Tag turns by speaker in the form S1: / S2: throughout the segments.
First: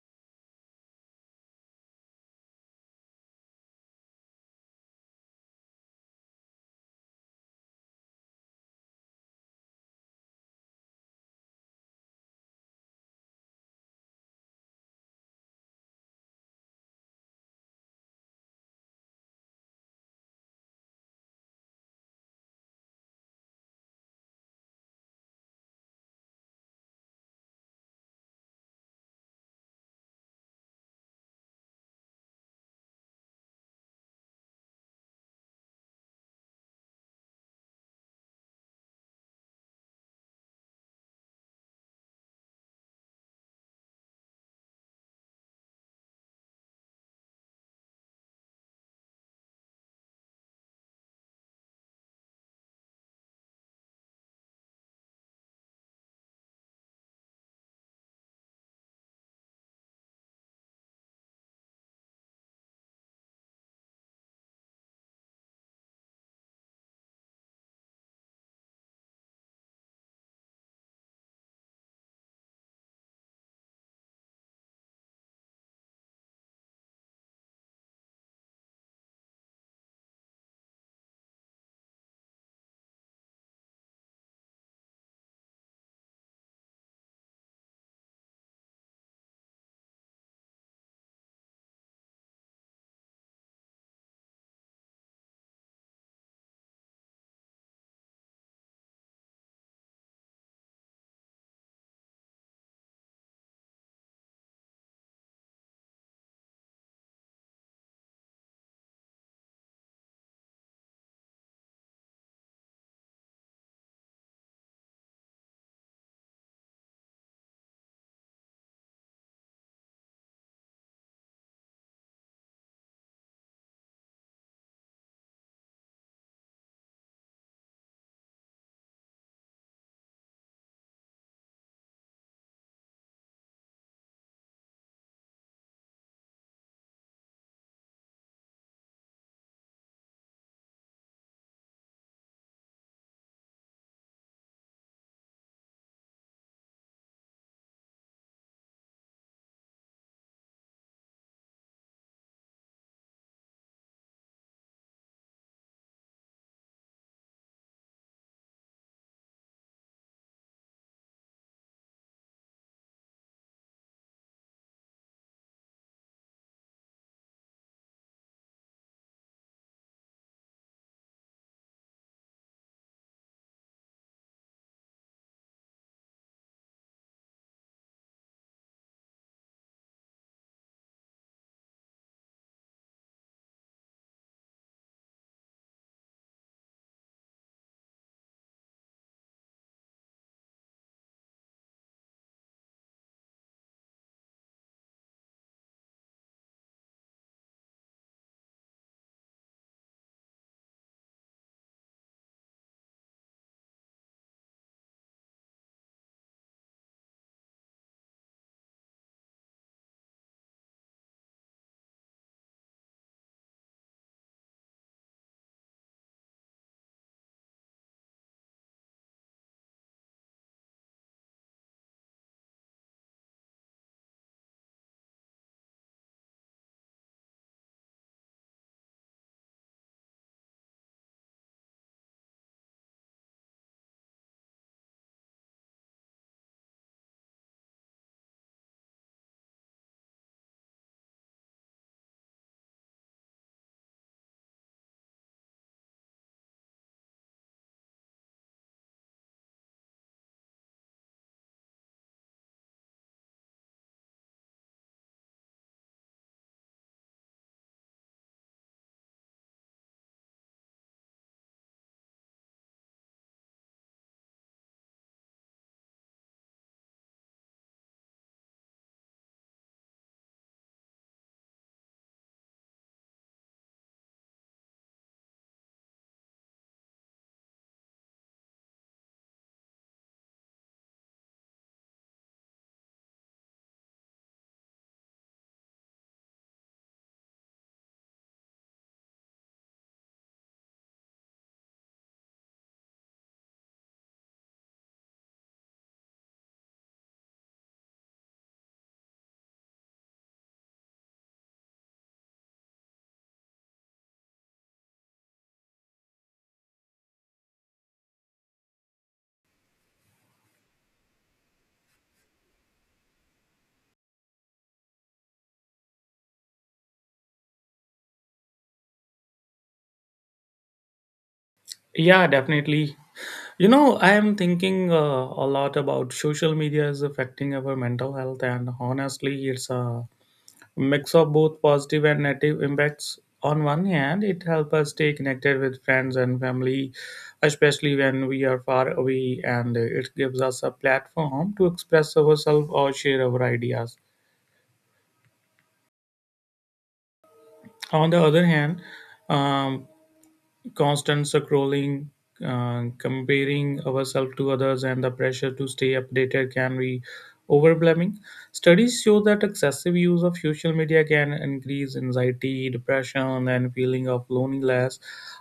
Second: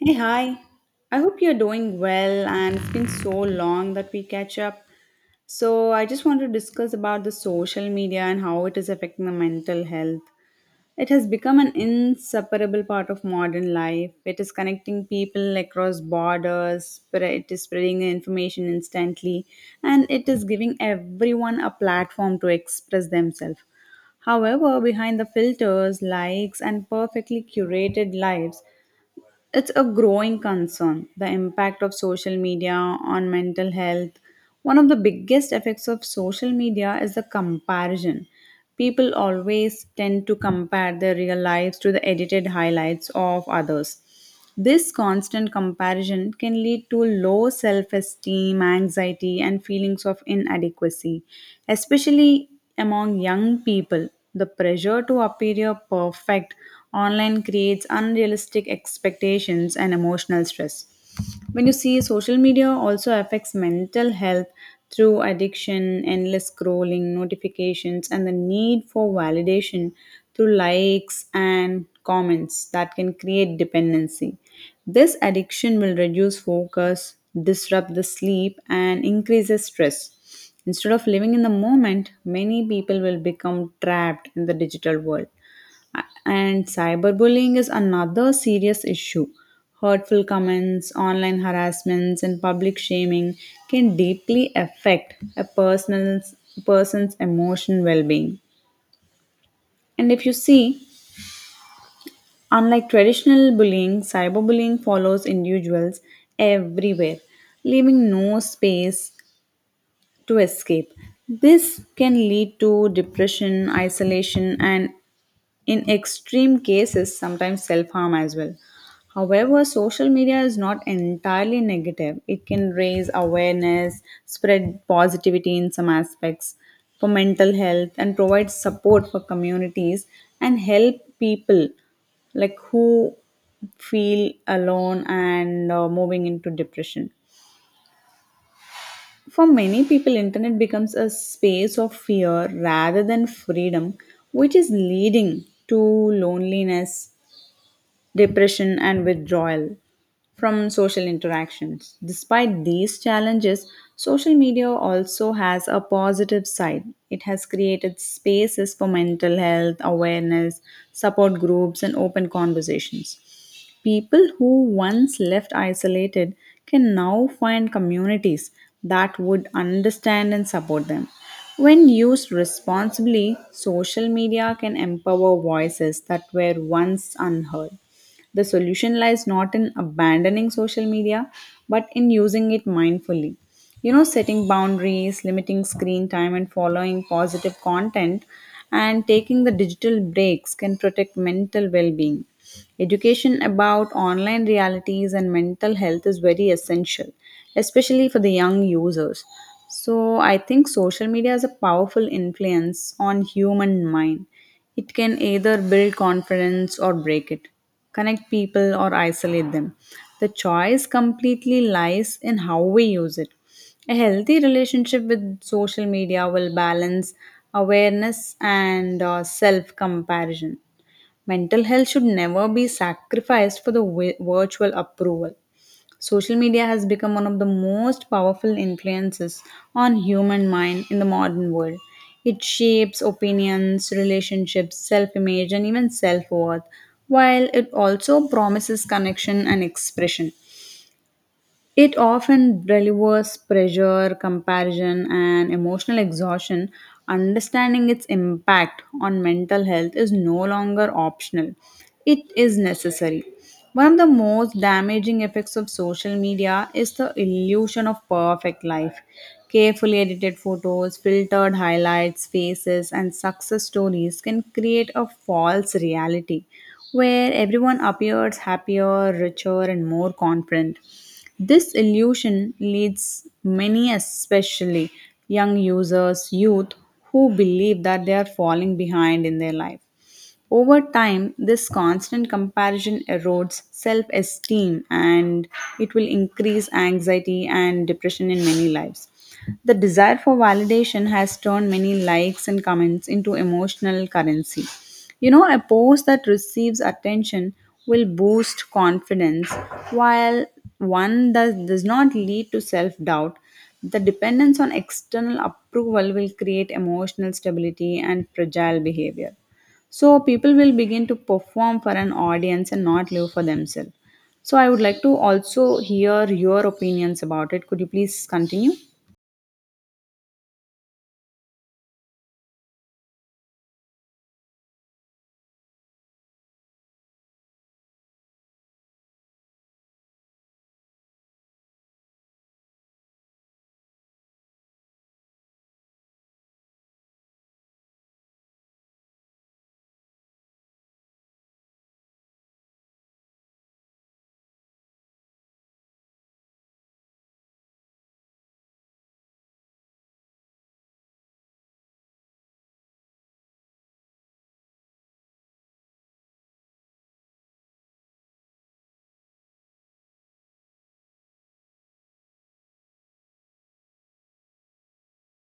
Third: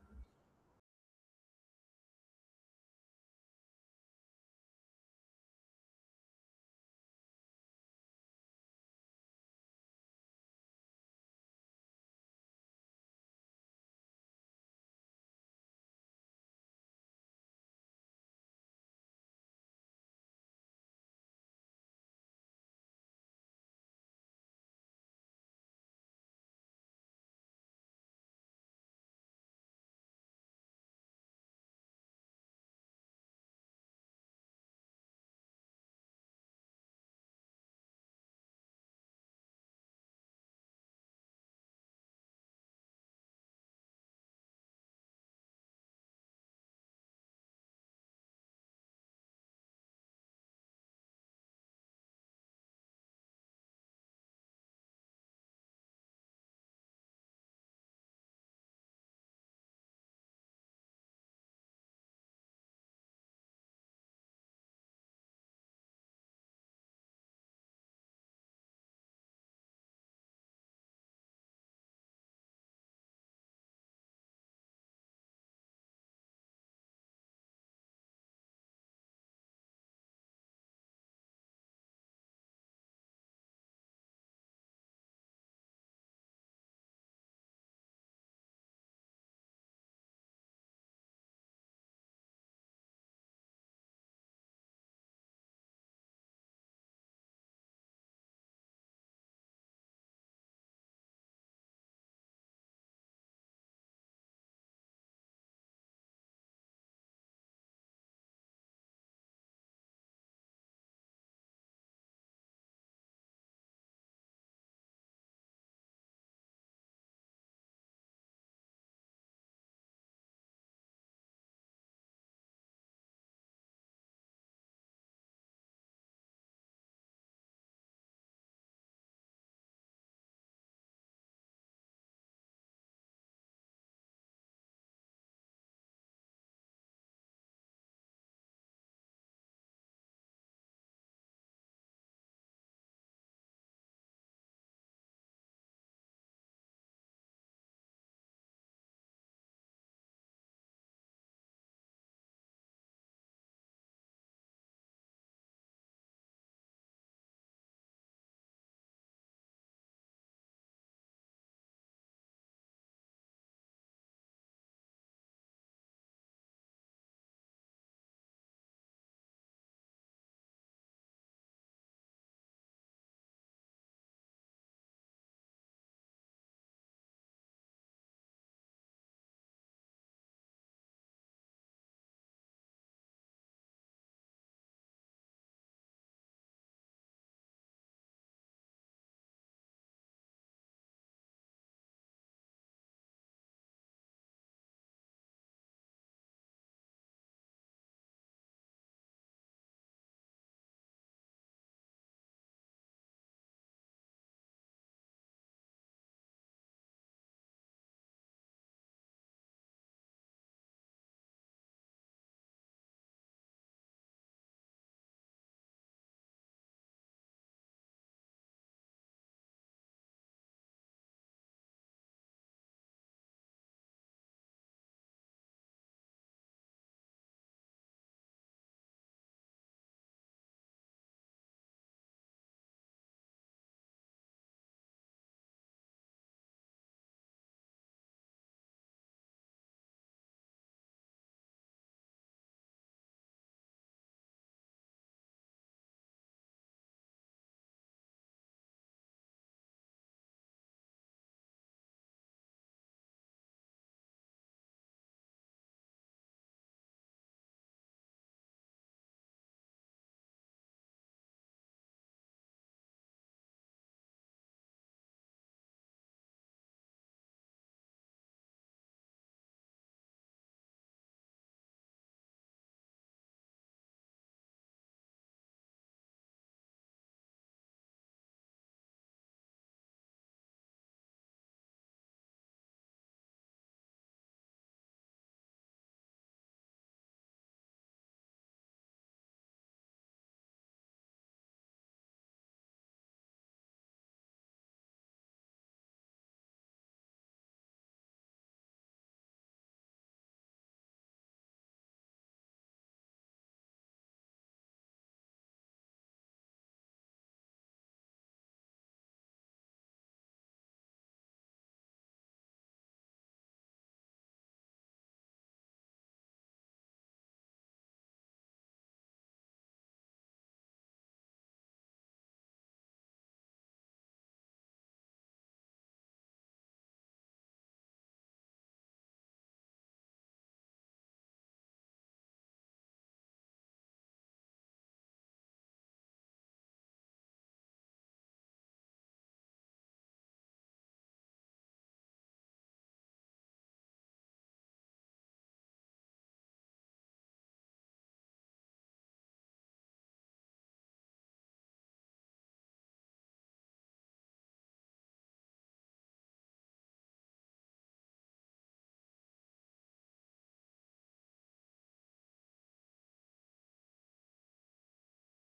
S1: Hey, hi. I hope you're doing well and it's been so long that we catch up. So, I just want to discuss about the social media and how it is affecting the mental health. It has become an inseparable part of modern life. It is connecting people across borders, it is spreading information instantly, and it is giving everyone a platform to express themselves. However, behind the filters, likes, and perfectly curated lives, it's a growing concern: the impact of social media on mental health. One of the biggest effects of social media is the comparison. People always tend to compare their real lives to the edited highlights of others. This constant comparison can lead to low self esteem, anxiety, and feelings of inadequacy, especially among young people. The pressure to appear perfect online creates unrealistic expectations and emotional stress when you see. Social media also affects mental health through addiction, endless scrolling, notifications, and the need for validation through likes and comments that can create dependency. This addiction will reduce focus, disrupt the sleep, and increases stress. Instead of living in the moment, many people will become trapped in the digital world. And cyberbullying is another serious issue. Hurtful comments, online harassments, and public shaming can deeply affect a person's emotional well being. And if you see, unlike traditional bullying, cyberbullying follows individuals everywhere, leaving no space to escape. This can lead to depression, isolation, and in extreme cases sometimes self harm as well. However, social media is not entirely negative. It can raise awareness, spread positivity in some aspects for mental health, and provide support for communities and help people like who feel alone and moving into depression. For many people, internet becomes a space of fear rather than freedom, which is leading to loneliness, depression, and withdrawal from social interactions. Despite these challenges, social media also has a positive side. It has created spaces for mental health awareness, support groups, and open conversations. People who once left isolated can now find communities that would understand and support them. When used responsibly, social media can empower voices that were once unheard. The solution lies not in abandoning social media, but in using it mindfully. You know, setting boundaries, limiting screen time, and following positive content, and taking the digital breaks can protect mental well being. Education about online realities and mental health is very essential, especially for the young users. So, I think social media has a powerful influence on human mind. It can either build confidence or break it, connect people or isolate them. The choice completely lies in how we use it. A healthy relationship with social media will balance awareness and self comparison. Mental health should never be sacrificed for the virtual approval. Social media has become one of the most powerful influences on human mind in the modern world. It shapes opinions, relationships, self-image, and even self-worth. While it also promises connection and expression, it often delivers pressure, comparison, and emotional exhaustion. Understanding its impact on mental health is no longer optional, it is necessary. One of the most damaging effects of social media is the illusion of perfect life. Carefully edited photos, filtered highlights, faces, and success stories can create a false reality where everyone appears happier, richer, and more confident. This illusion leads many, especially young users, youth, who believe that they are falling behind in their life. Over time, this constant comparison erodes self esteem, and it will increase anxiety and depression in many lives. The desire for validation has turned many likes and comments into emotional currency. You know, a post that receives attention will boost confidence, while one that does not lead to self doubt. The dependence on external approval will create emotional stability and fragile behavior. So, people will begin to perform for an audience and not live for themselves. So, I would like to also hear your opinions about it. Could you please continue?
S2: Yeah, definitely. I am thinking a lot about social media is affecting our mental health, and honestly, it's a mix of both positive and negative impacts. On one hand, it helps us stay connected with friends and family, especially when we are far away, and it gives us a platform to express ourselves or share our ideas. On the other hand, um, constant scrolling, comparing ourselves to others, and the pressure to stay updated can be overwhelming. Studies show that excessive use of social media can increase anxiety, depression, and feeling of loneliness.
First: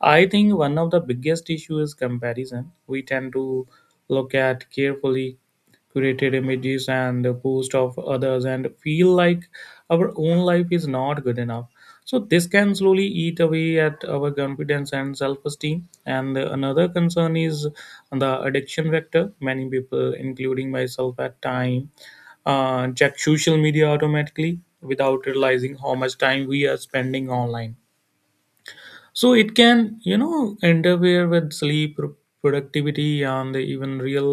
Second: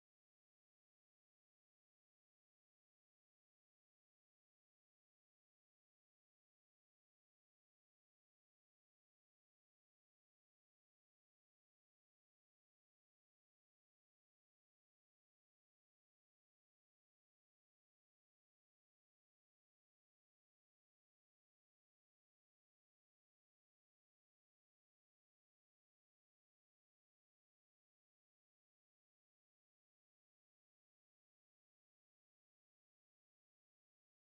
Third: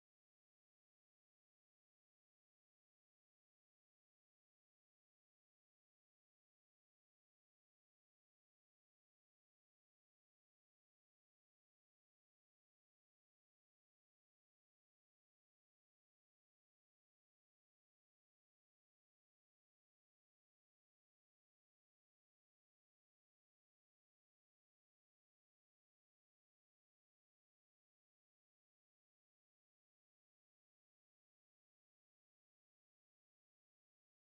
S2: I think one of the biggest issues is comparison. We tend to look at carefully curated images and the post of others and feel like our own life is not good enough, so this can slowly eat away at our confidence and self-esteem. And another concern is the addiction vector. Many people, including myself at time, check social media automatically without realizing how much time we are spending online, so it can interfere with sleep productivity and even real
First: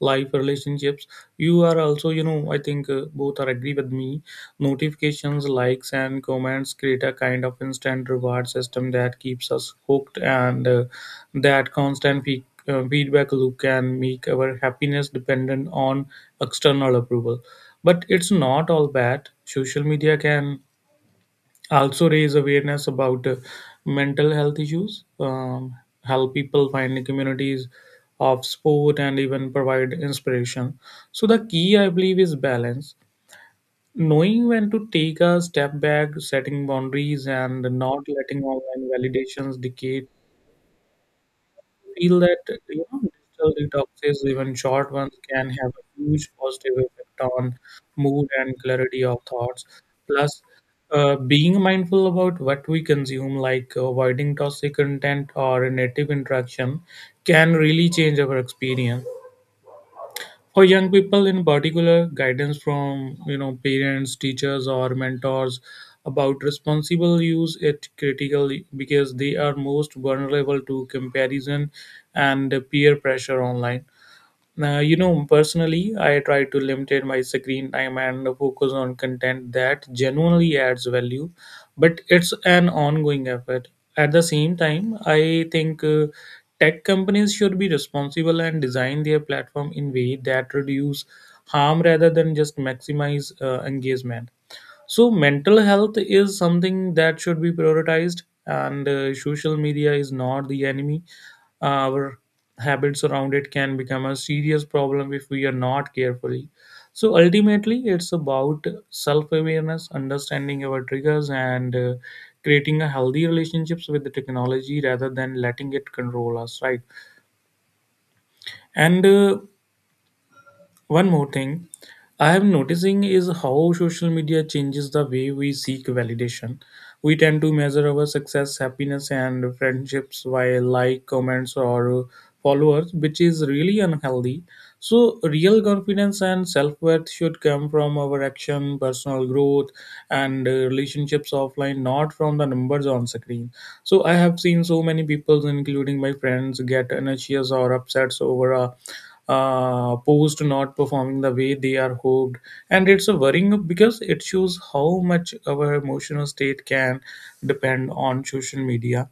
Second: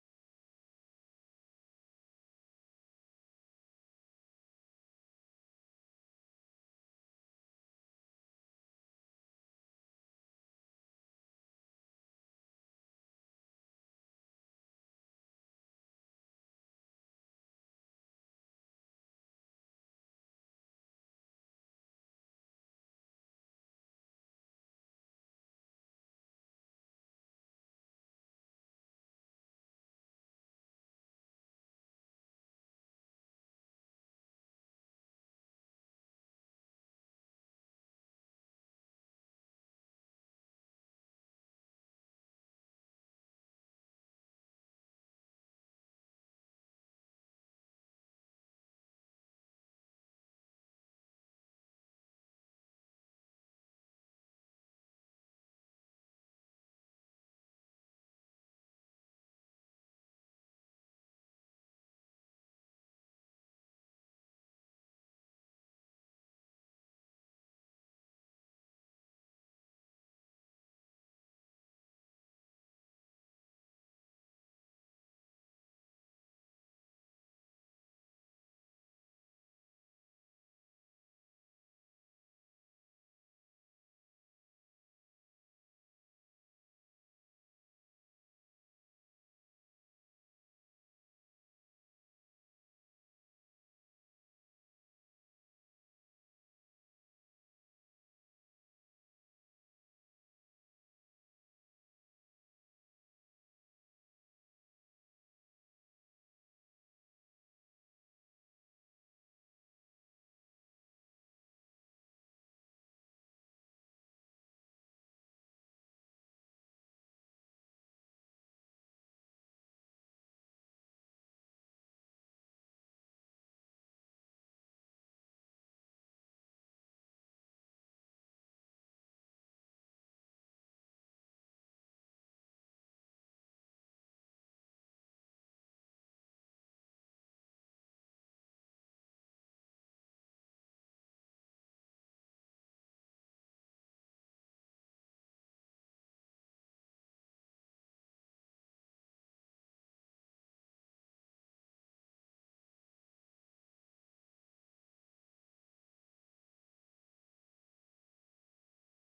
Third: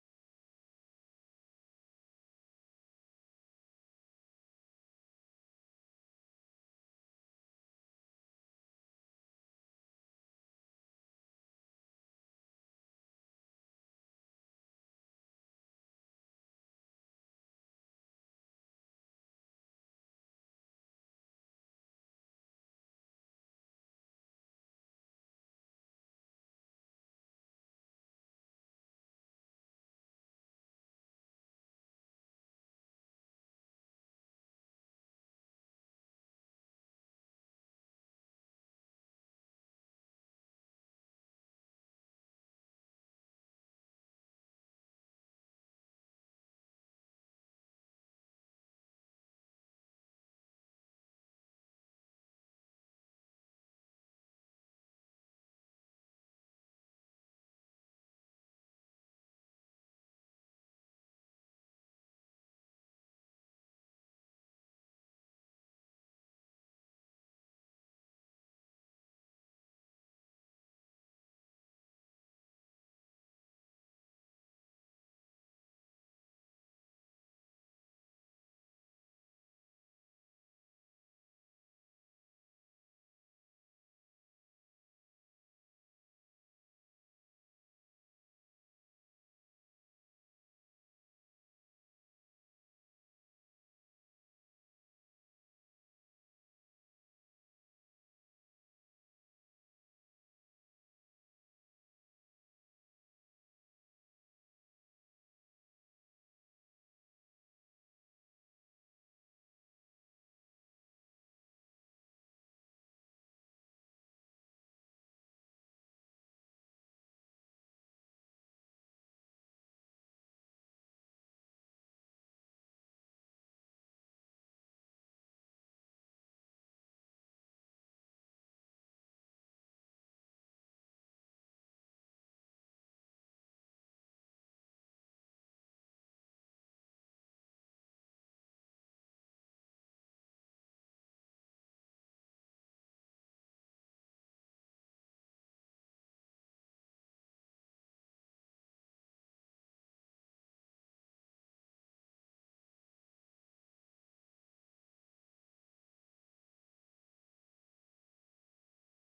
S2: life relationships. You are also, I think both are agree with me. Notifications, likes and comments create a kind of instant reward system that keeps us hooked, and that constant feedback loop can make our happiness dependent on external approval. But it's not all bad. Social media can also raise awareness about mental health issues, help people find the communities of sport, and even provide inspiration. So, the key I believe is balance, knowing when to take a step back, setting boundaries, and not letting online validations dictate feel that. Digital detoxes, even short ones, can have a huge positive effect on mood and clarity of thoughts. Plus, being mindful about what we consume, like avoiding toxic content or native interaction, can really change our experience. For young people in particular, guidance from parents, teachers or mentors about responsible use it critical, because they are most vulnerable to comparison and peer pressure online. Now, personally, I try to limit my screen time and focus on content that genuinely adds value, but it's an ongoing effort. At the same time, I think tech companies should be responsible and design their platform in way that reduce harm rather than just maximize engagement. So, mental health is something that should be prioritized, and social media is not the enemy. Our habits around it can become a serious problem if we are not carefully. So ultimately it's about self awareness, understanding our triggers, and creating a healthy relationships with the technology rather than letting it control us, right? And one more thing I am noticing is how social media changes the way we seek validation. We tend to measure our success, happiness, and friendships by like, comments, or followers, which is really unhealthy. So, real confidence and self worth should come from our action, personal growth, and relationships offline, not from the numbers on screen. So, I have seen so many people, including my friends, get anxious or upset over a opposed not performing the way they are hoped, and it's a worrying because it shows how much our emotional state can depend on social media.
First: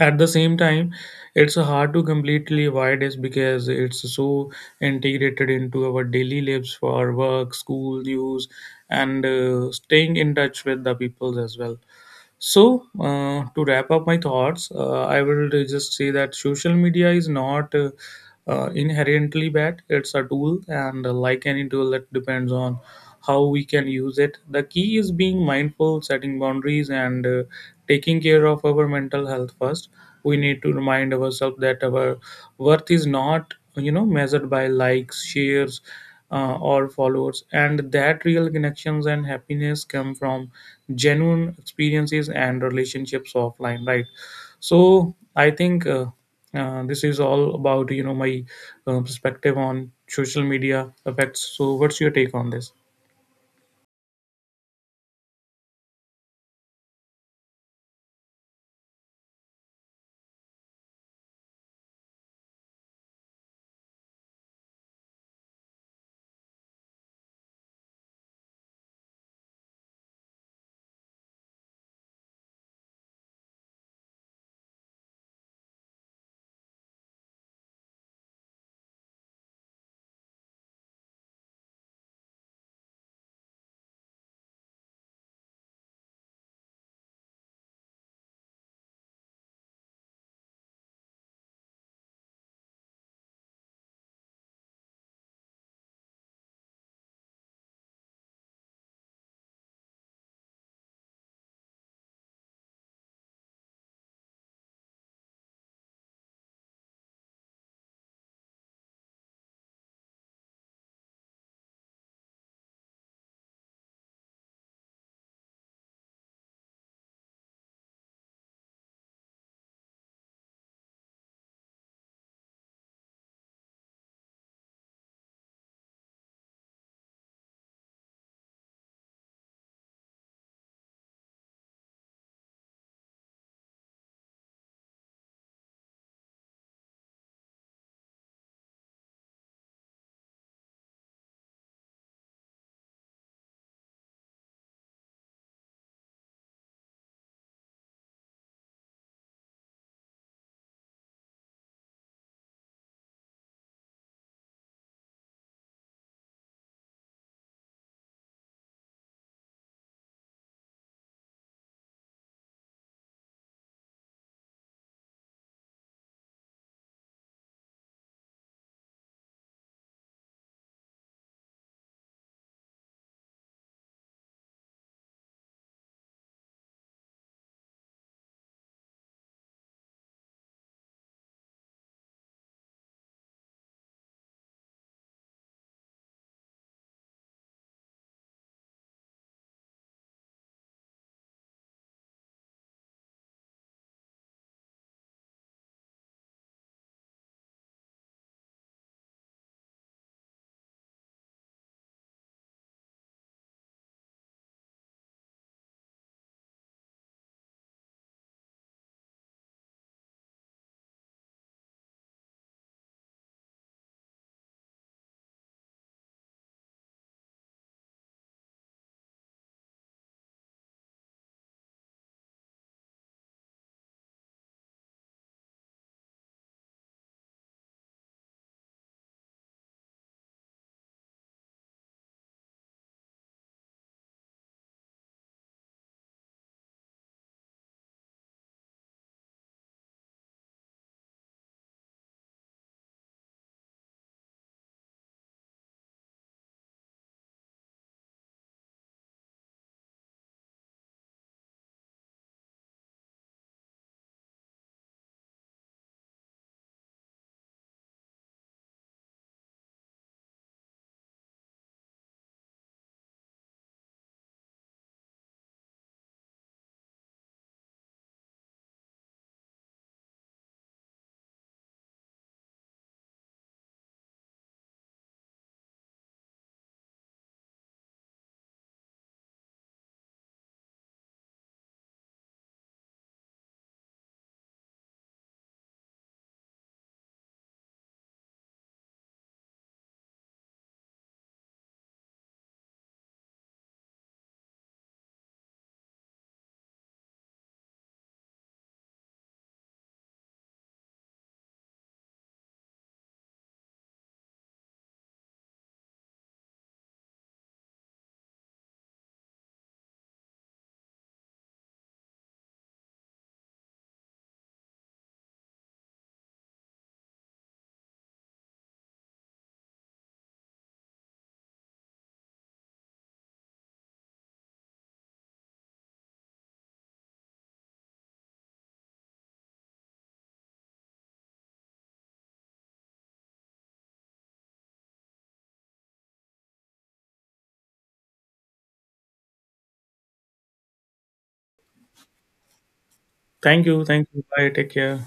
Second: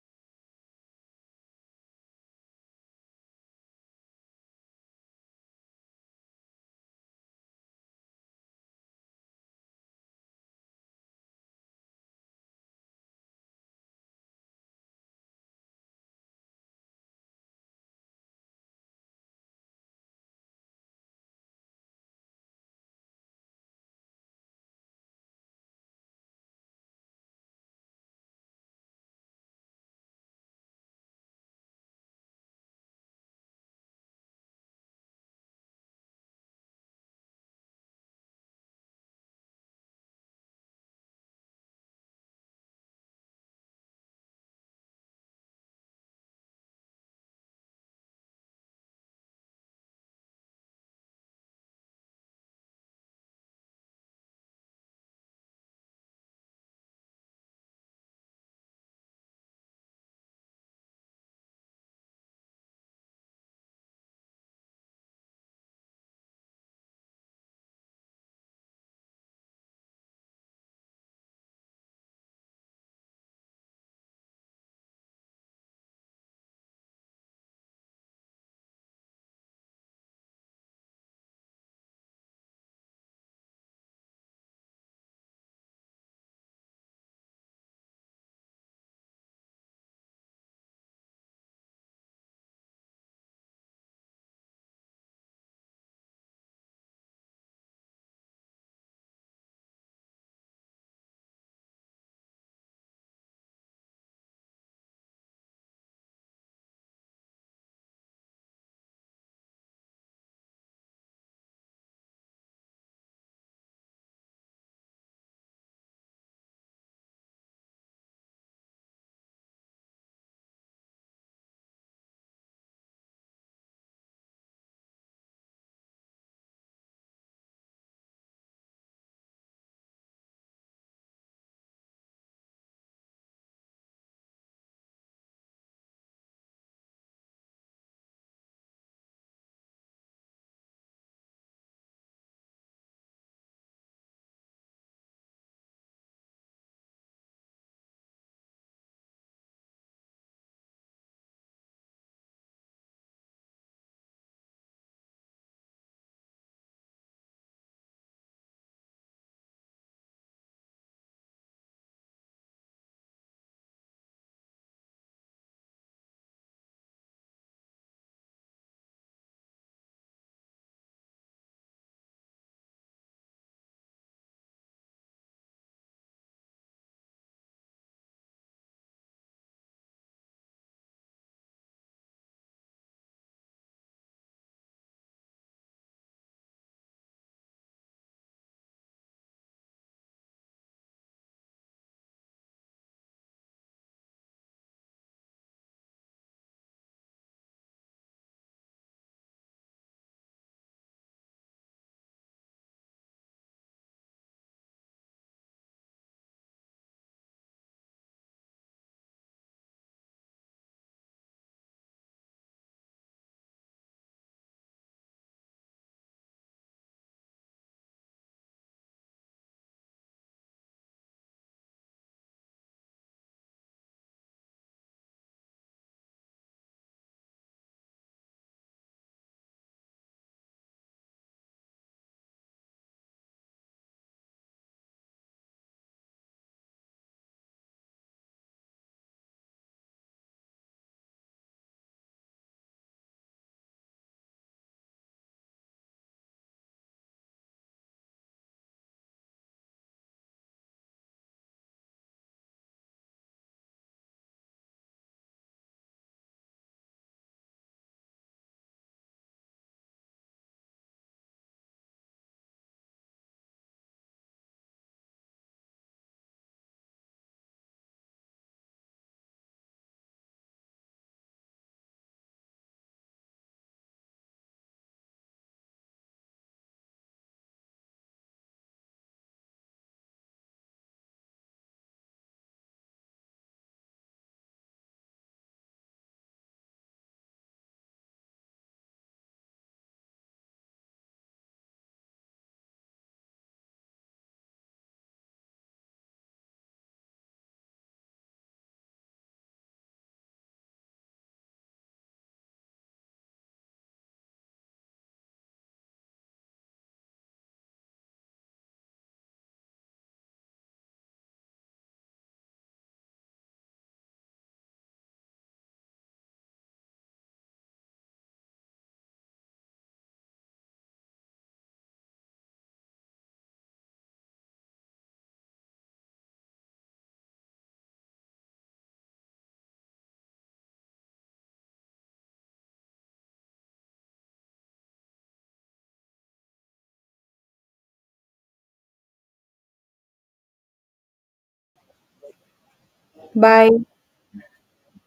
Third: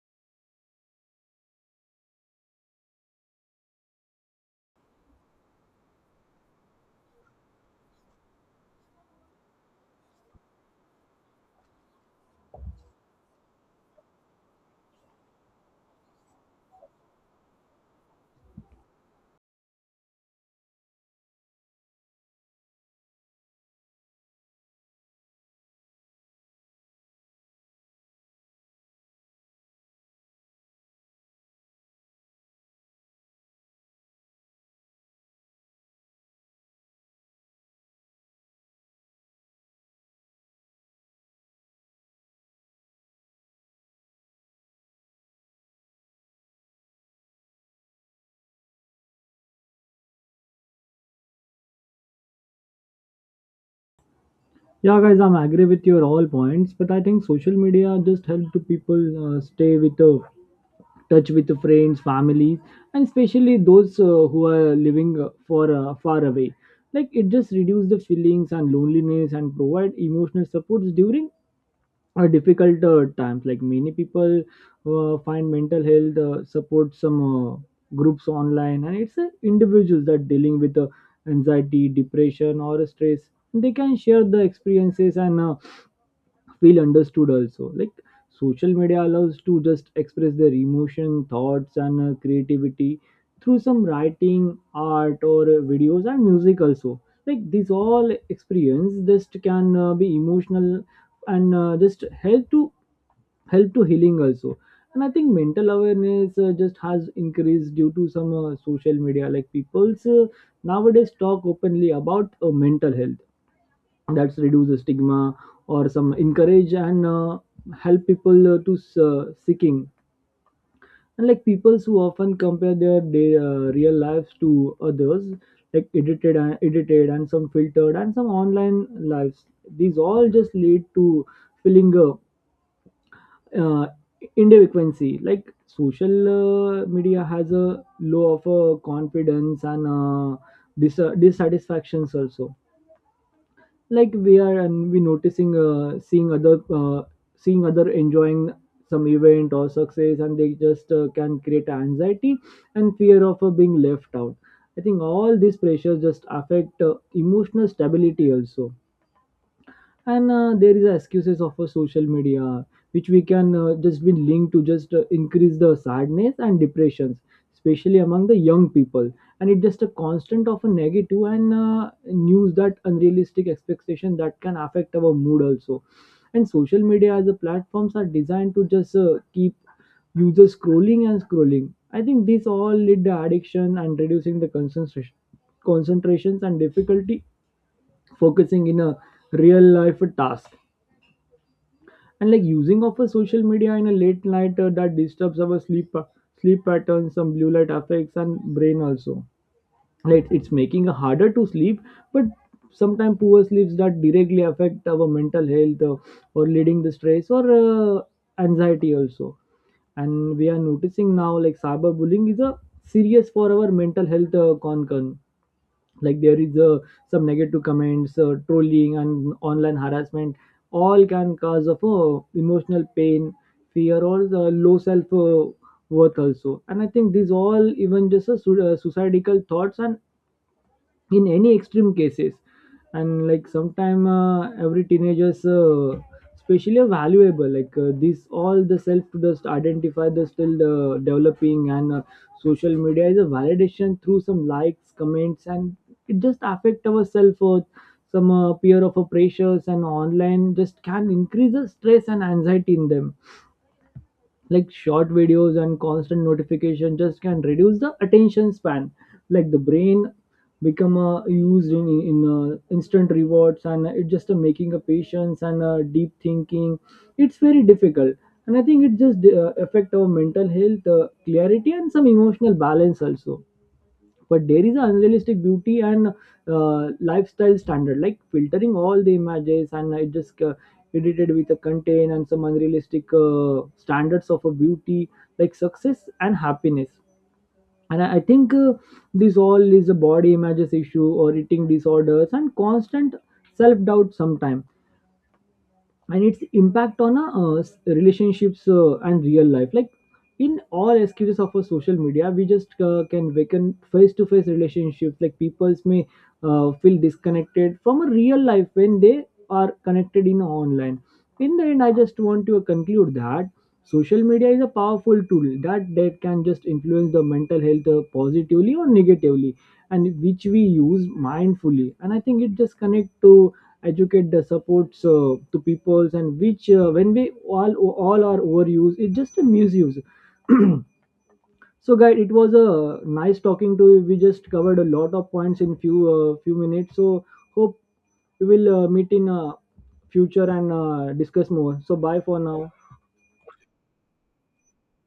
S2: At the same time, it's hard to completely avoid this because it's so integrated into our daily lives for work, school, news, and staying in touch with the people as well. So, to wrap up my thoughts, I will just say that social media is not inherently bad. It's a tool, and like any tool, it depends on how we can use it. The key is being mindful, setting boundaries, and taking care of our mental health first. We need to remind ourselves that our worth is not, measured by likes, shares, or followers, and that real connections and happiness come from genuine experiences and relationships offline, right? So I think this is all about my perspective on social media effects. So what's your take on this?
S3: Yeah, guys, I'm agree with your all points, but I think social media just help to people stay with the touch with the friends, families, and especially those who are living for far away. Like it just reduce the feelings and loneliness and provide emotional supports during difficult times. Like many people find mental health support some groups online, and it's individuals that dealing with anxiety, depression, or stress. They can share the experiences and feel understood also. Like social media allows to just express their emotion, thoughts, and creativity through some writing, art, or videos and music also. Like these all experience just can be emotional and just help to healing also. And I think mental awareness just has increased due to some social media like people's nowadays talk openly about mental health that's reduce the stigma or some encourage and help people to seeking. And like people who often compare their, day real lives to others like edited and some filtered and some online lives. These all just lead to feeling uh, individuality. Like social media has a low of confidence and dissatisfactions also. Like we are and we noticing seeing other enjoying some event or success, and they just can create anxiety and fear of being left out. I think all these pressures just affect emotional stability also. And There is excuses of a social media which we can just be linked to just increase the sadness and depressions, especially among the young people. And it's just a constant of a negative and news that unrealistic expectation that can affect our mood also. And social media as a platforms are designed to just keep users scrolling and scrolling. I think this all lead to addiction and reducing the concentration concentrations and difficulty focusing in a real life task. And like using of a social media in a late night that disturbs our sleep patterns. Some blue light affects and brain also, like it's making it harder to sleep. But sometimes poor sleeps that directly affect our mental health, or leading the stress or anxiety also. And we are noticing now like cyberbullying is a serious for our mental health concern. Like there is some negative comments, trolling and online harassment all can cause of emotional pain, fear or low self worth also. And I think these all even just suicidal thoughts and in any extreme cases. And like sometime every teenagers especially are valuable, like this all the self to just identify the still developing and social media is a validation through some likes comments, and it just affect our self-worth. Some peer of a pressures and online just can increase the stress and anxiety in them. Like short videos and constant notification just can reduce the attention span. Like the brain become used in instant rewards, and it just making a patience and deep thinking it's very difficult. And I think it just affect our mental health clarity and some emotional balance also. But there is an unrealistic beauty and lifestyle standard, like filtering all the images, and it just edited with a content and some unrealistic standards of a beauty, like success and happiness. And I think this all is a body images issue or eating disorders and constant self-doubt sometime. And its impact on relationships and real life, like in all excuses of a social media we just can awaken face-to-face relationships. Like peoples may feel disconnected from a real life when they are connected in online. In the end I just want to conclude that social media is a powerful tool that can just influence the mental health, positively or negatively, and which we use mindfully. And I think it just connect to educate the supports to peoples, and which when we all are overused it's just a misuse. So guys, it was a nice talking to you. We just covered a lot of points in few minutes. So hope we will meet in future and discuss more. So bye for now.
S2: Thank you,
S1: Bye.
S2: thank you. Bye. Take care.